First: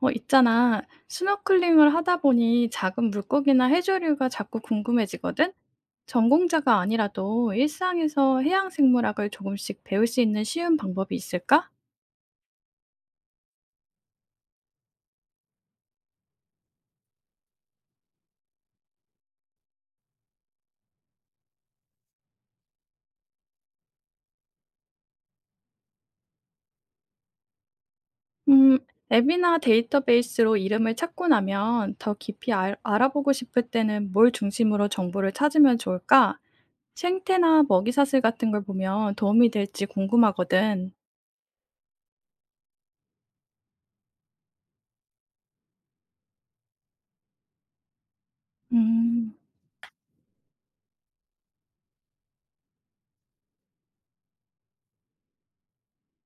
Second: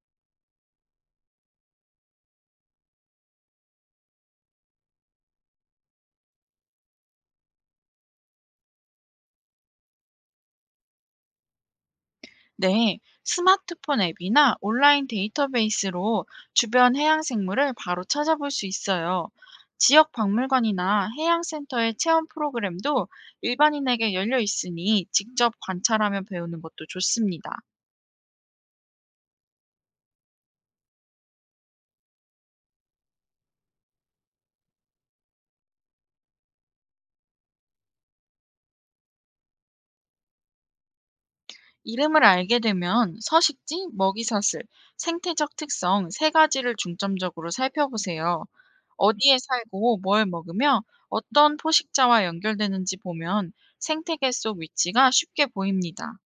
어, 있잖아. 스노클링을 하다 보니 작은 물고기나 해조류가 자꾸 궁금해지거든? 전공자가 아니라도 일상에서 해양 생물학을 조금씩 배울 수 있는 쉬운 방법이 있을까? 네, 스마트폰 앱이나 온라인 데이터베이스로 주변 해양 생물을 바로 찾아볼 수 있어요. 지역 박물관이나 해양센터의 체험 프로그램도 일반인에게 열려 있으니 직접 관찰하며 배우는 것도 좋습니다. 음, 앱이나 데이터베이스로 이름을 찾고 나면 더 깊이 알아보고 싶을 때는 뭘 중심으로 정보를 찾으면 좋을까? 생태나 먹이사슬 같은 걸 보면 도움이 될지 궁금하거든. 이름을 알게 되면 서식지, 먹이사슬, 생태적 특성 세 가지를 중점적으로 살펴보세요. 음. 어디에 살고 뭘 먹으며 어떤 포식자와 연결되는지 보면 생태계 속 위치가 쉽게 보입니다.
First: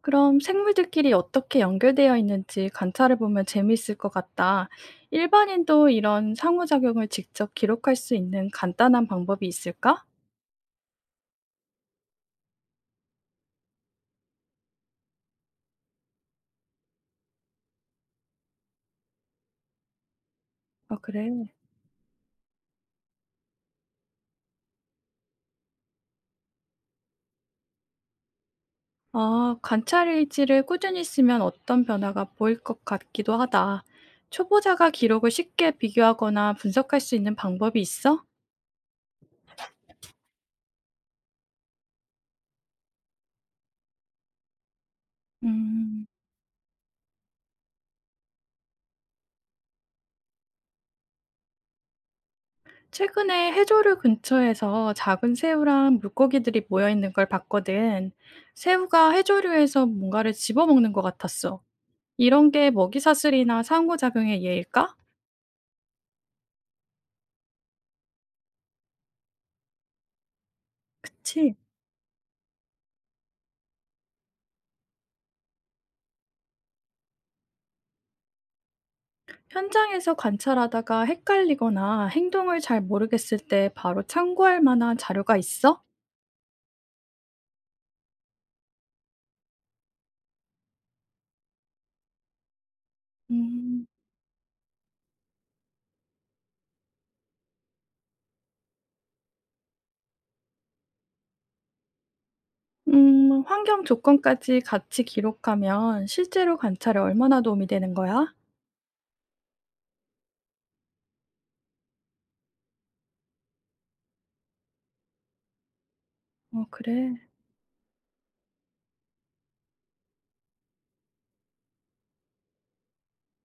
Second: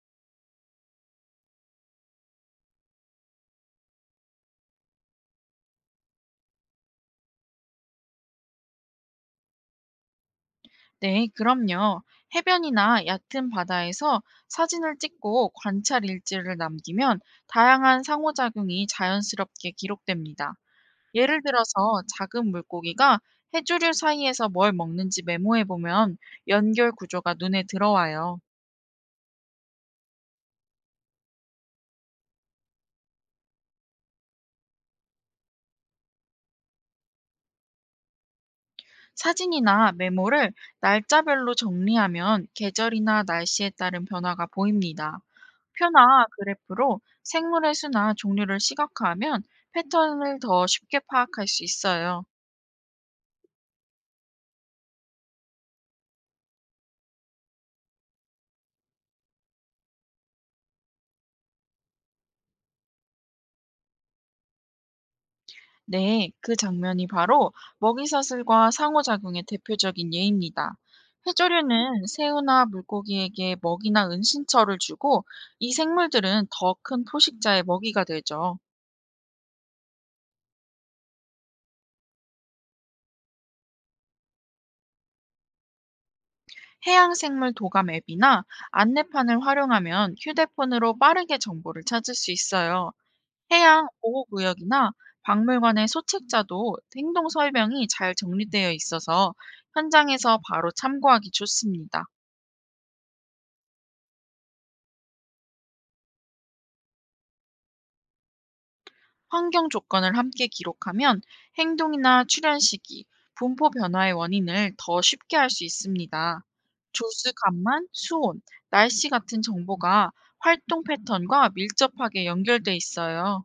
그럼 생물들끼리 어떻게 연결되어 있는지 관찰해 보면 재미있을 것 같다. 일반인도 이런 상호작용을 직접 기록할 수 있는 간단한 방법이 있을까? 네, 그럼요. 해변이나 얕은 바다에서 사진을 찍고 관찰 일지를 남기면 다양한 상호작용이 자연스럽게 기록됩니다. 아, 예를 그래. 들어서 작은 물고기가 해조류 사이에서 뭘 먹는지 메모해 보면 연결 구조가 눈에 들어와요. 아, 관찰 일지를 꾸준히 쓰면 어떤 변화가 보일 것 같기도 하다. 초보자가 기록을 쉽게 비교하거나 분석할 수 있는 방법이 있어? 사진이나 메모를 날짜별로 정리하면 계절이나 날씨에 따른 변화가 보입니다. 음, 표나 그래프로 생물의 수나 종류를 시각화하면 패턴을 더 쉽게 파악할 수 있어요. 최근에 해조류 근처에서 작은 새우랑 물고기들이 모여 있는 걸 봤거든. 새우가 해조류에서 뭔가를 집어먹는 것 같았어. 이런 게 먹이사슬이나 상호작용의 예일까? 네, 그 장면이 바로 먹이사슬과 상호작용의 대표적인 예입니다. 그치. 해조류는 새우나 물고기에게 먹이나 은신처를 주고 이 생물들은 더 큰 포식자의 먹이가 되죠. 현장에서 관찰하다가 헷갈리거나 행동을 잘 모르겠을 때 바로 참고할 만한 자료가 있어? 해양생물 도감 앱이나 안내판을 활용하면 휴대폰으로 빠르게 정보를 찾을 수 있어요. 음, 해양 보호 구역이나 박물관의 소책자도 행동 설명이 잘 정리되어 있어서 현장에서 바로 참고하기 좋습니다. 환경 조건까지 같이 기록하면 실제로 관찰에 얼마나 도움이 되는 거야? 환경 조건을 함께 기록하면 행동이나 출현 시기, 분포 변화의 원인을 더 쉽게 알 수 있습니다. 어, 그래. 조수간만, 수온, 날씨 같은 정보가 활동 패턴과 밀접하게 연결돼 있어요.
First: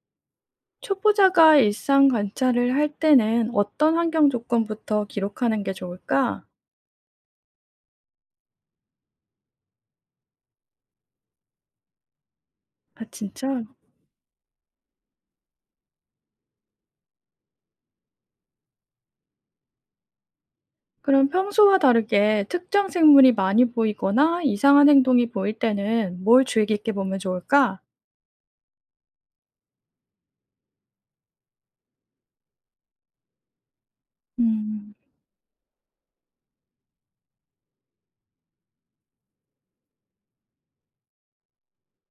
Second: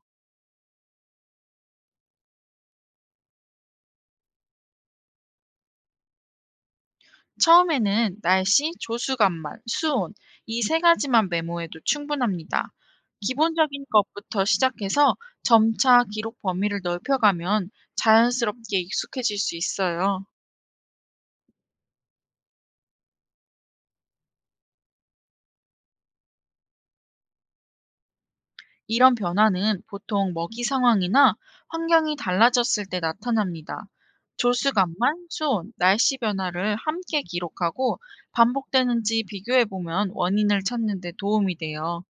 초보자가 일상 관찰을 할 때는 어떤 환경 조건부터 기록하는 게 좋을까? 처음에는 날씨, 조수간만, 수온, 이 세 가지만 메모해도 충분합니다. 아, 진짜? 기본적인 것부터 시작해서 점차 기록 범위를 넓혀가면 자연스럽게 익숙해질 수 있어요. 그럼 평소와 다르게 특정 생물이 많이 보이거나 이상한 행동이 보일 때는 뭘 주의 깊게 보면 좋을까? 이런 변화는 보통 먹이 상황이나 환경이 달라졌을 때 나타납니다. 음, 조수간만, 수온, 날씨 변화를 함께 기록하고 반복되는지 비교해보면 원인을 찾는 데 도움이 돼요.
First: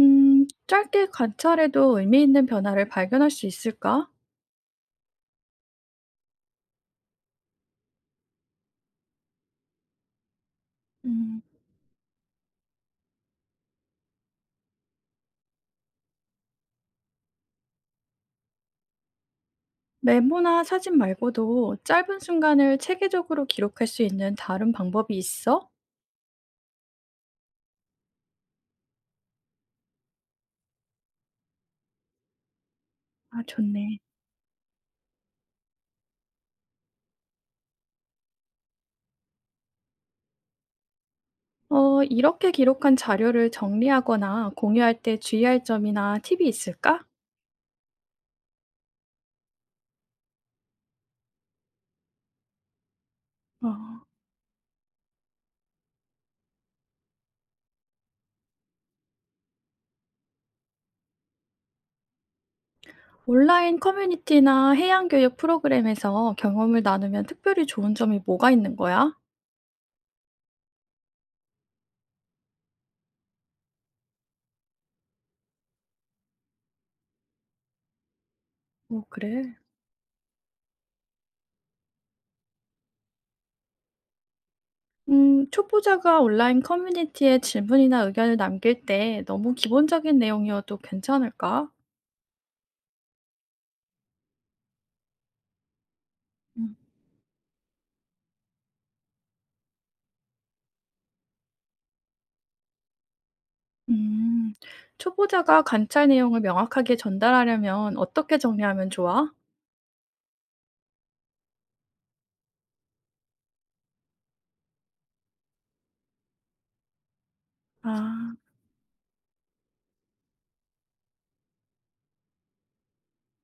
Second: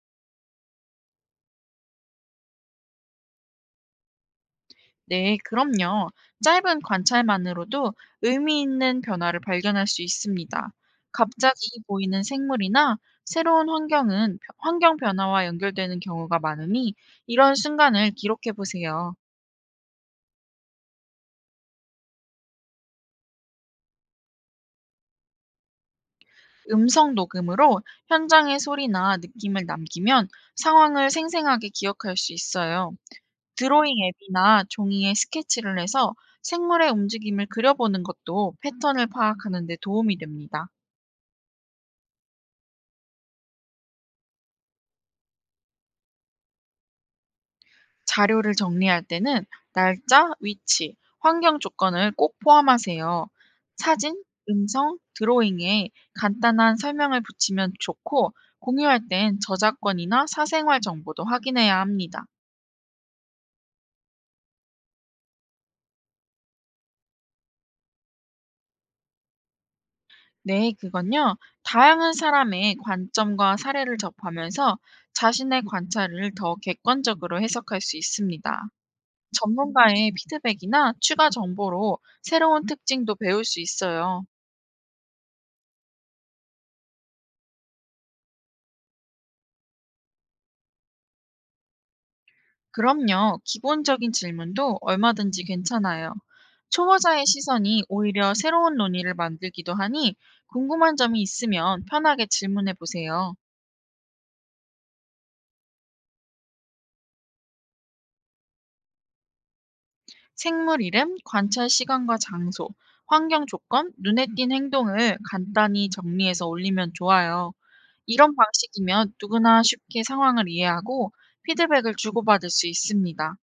짧게 관찰해도 의미 있는 변화를 발견할 수 있을까? 네, 그럼요. 짧은 관찰만으로도 의미 있는 변화를 발견할 수 있습니다. 음, 갑자기 보이는 생물이나 새로운 환경은 환경 변화와 연결되는 경우가 많으니 이런 순간을 기록해 보세요. 메모나 사진 말고도 짧은 순간을 체계적으로 기록할 수 있는 다른 방법이 있어? 음성 녹음으로 현장의 소리나 느낌을 남기면 상황을 생생하게 기억할 수 있어요. 아, 드로잉 좋네. 앱이나 종이에 스케치를 해서 생물의 움직임을 그려보는 것도 패턴을 파악하는 데 도움이 됩니다. 어, 이렇게 기록한 자료를 정리하거나 공유할 때 주의할 점이나 팁이 있을까? 자료를 정리할 때는 날짜, 위치, 환경 조건을 꼭 포함하세요. 어. 사진, 음성, 드로잉에 간단한 설명을 붙이면 좋고 공유할 땐 저작권이나 사생활 정보도 확인해야 합니다. 온라인 커뮤니티나 해양 교육 프로그램에서 경험을 나누면 특별히 좋은 점이 뭐가 있는 거야? 네, 그건요. 다양한 사람의 관점과 사례를 접하면서 자신의 관찰을 더 객관적으로 해석할 수 있습니다. 어, 그래. 전문가의 피드백이나 추가 정보로 새로운 특징도 배울 수 있어요. 초보자가 온라인 커뮤니티에 질문이나 의견을 남길 때 너무 기본적인 내용이어도 괜찮을까? 그럼요. 기본적인 질문도 얼마든지 괜찮아요. 음, 초보자의 시선이 오히려 새로운 논의를 만들기도 하니 궁금한 점이 있으면 편하게 질문해 보세요. 음, 초보자가 관찰 내용을 명확하게 전달하려면 어떻게 정리하면 좋아? 생물 이름, 관찰 시간과 장소, 환경 조건, 눈에 띈 행동을 간단히 정리해서 올리면 좋아요. 아. 이런 방식이면 누구나 쉽게 상황을 이해하고 피드백을 주고받을 수 있습니다.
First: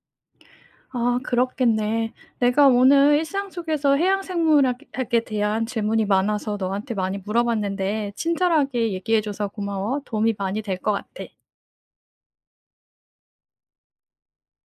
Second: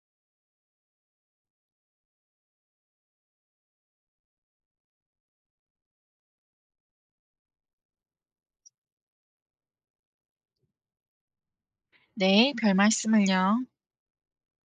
아 그렇겠네. 내가 오늘 일상 속에서 해양 생물학 에 대한 질문이 많아서 너한테 많이 물어봤는데 친절하게 얘기해 줘서 고마워. 도움이 많이 될 것 같아. 네, 별 말씀을요.